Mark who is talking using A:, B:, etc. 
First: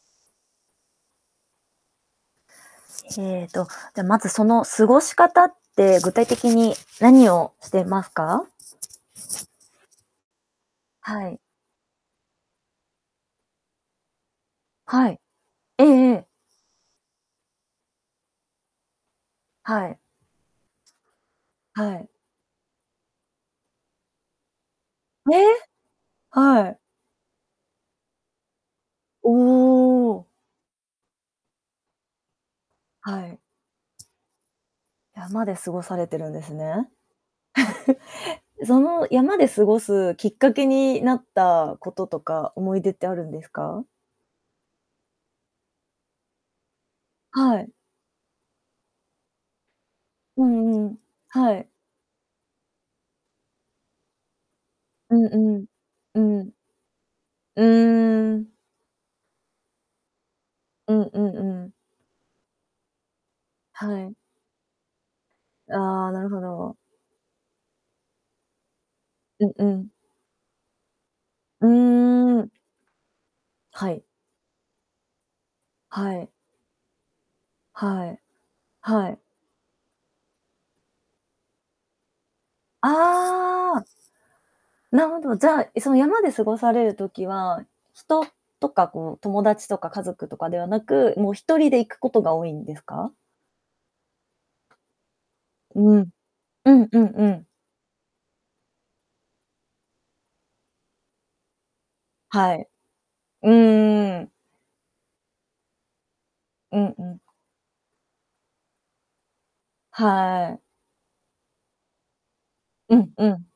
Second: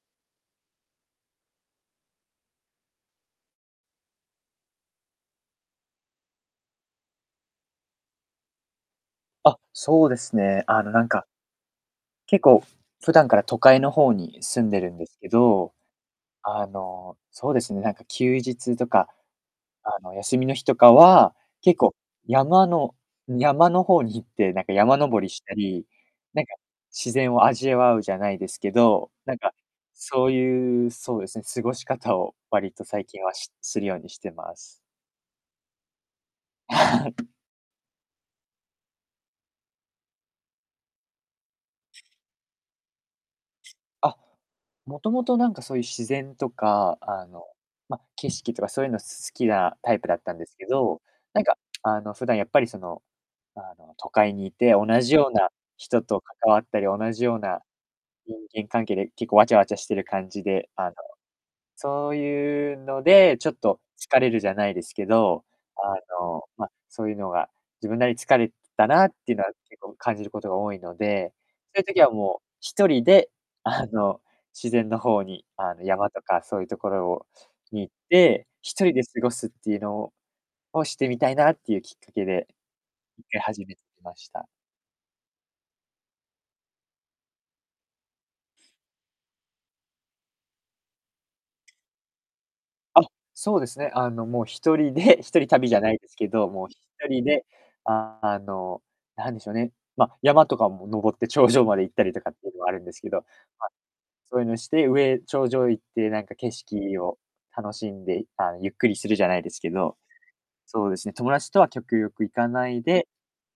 A: えっと、じゃあ、まず、その、過ごし方って具体的に何をしてますか？
B: あ、そうですね、あの、なんか
A: はい。
B: 結構、普段から都会の方に住んでるんで
A: は
B: す
A: い。
B: けど、
A: ええええ。
B: あの、そうですね、なんか休日とか、
A: は
B: あ
A: い。
B: の、休みの日とかは、結
A: は
B: 構、
A: い。
B: 山の山の方に行って、なんか山登り
A: え！
B: したり、なんか、
A: はい。
B: 自然を味わう、じゃないですけど、
A: お
B: なんか、そ
A: お！
B: うゆう、そうです、ん、過ごし方を割と最
A: は
B: 近は、
A: い。
B: しするようにしてます。
A: 山で過ごされてるんですね。その、山で過ごすきっかけになったこととか、思い出ってあるんですか？
B: あ、もともと、なんか、そゆ自然とか、あの、
A: はい。
B: ま、景色とかそうゆうの好きなタイプだったん
A: う
B: ですけ
A: んうん。
B: ど、なん
A: は
B: か、
A: い。
B: あの、普段やっぱりその、あの、都会にいて、同
A: う
B: じ
A: ん
B: ような
A: うん。
B: 人と
A: うん。
B: 関わったり、同じような
A: うー
B: 人
A: ん。
B: 間関係で、結構わちゃわちゃしてる感じで、あの、
A: うんうんうん。
B: そうゆうので、ちょっと
A: はい。
B: 疲れるじゃないですけど、
A: あ
B: あ
A: あ、なるほ
B: の、ま、
A: ど。
B: そうゆうのが、自分なり、疲れたなっていうの
A: う
B: は
A: んう
B: 結
A: ん。
B: 構感じることが多いので、
A: う
B: そゆ時はも
A: ー
B: う、
A: ん。
B: 1人であ
A: はい。
B: の、自然のほうに、あの、山
A: は
B: と
A: い。
B: かそういうところをに、行っ
A: はい。
B: て、1人で
A: は
B: 過
A: い。
B: ごすってゆうのをを、してみたいなってゆうきっかけで、行き始
A: あ
B: め
A: あ。
B: ました。
A: なほど、じゃあ、え、その、山で過ごされる時は、人とか、こう、友達とか家族とかではなく、もう、1人で行くことが多いんです
B: あ、
A: か？
B: そうですね、あの、もう、1人で、1人旅じゃな
A: う
B: いで
A: ん。
B: すけど、もう、
A: う
B: ひ
A: んうん
B: とり
A: う
B: で、
A: ん。
B: あの、なんでしょうね、ま、山とかも登って頂上まで行ったりとかってい
A: は
B: うの
A: い。
B: あるんですけど、
A: う
B: ま、
A: んうん。
B: そういうのして、上頂上行ってなんか景
A: うん
B: 色
A: う
B: を
A: ん。
B: 楽しんで、いああ、ゆっくりする、じゃないですけど、
A: はい。
B: そうですね、友達とは極力行かない
A: う
B: で
A: んうん。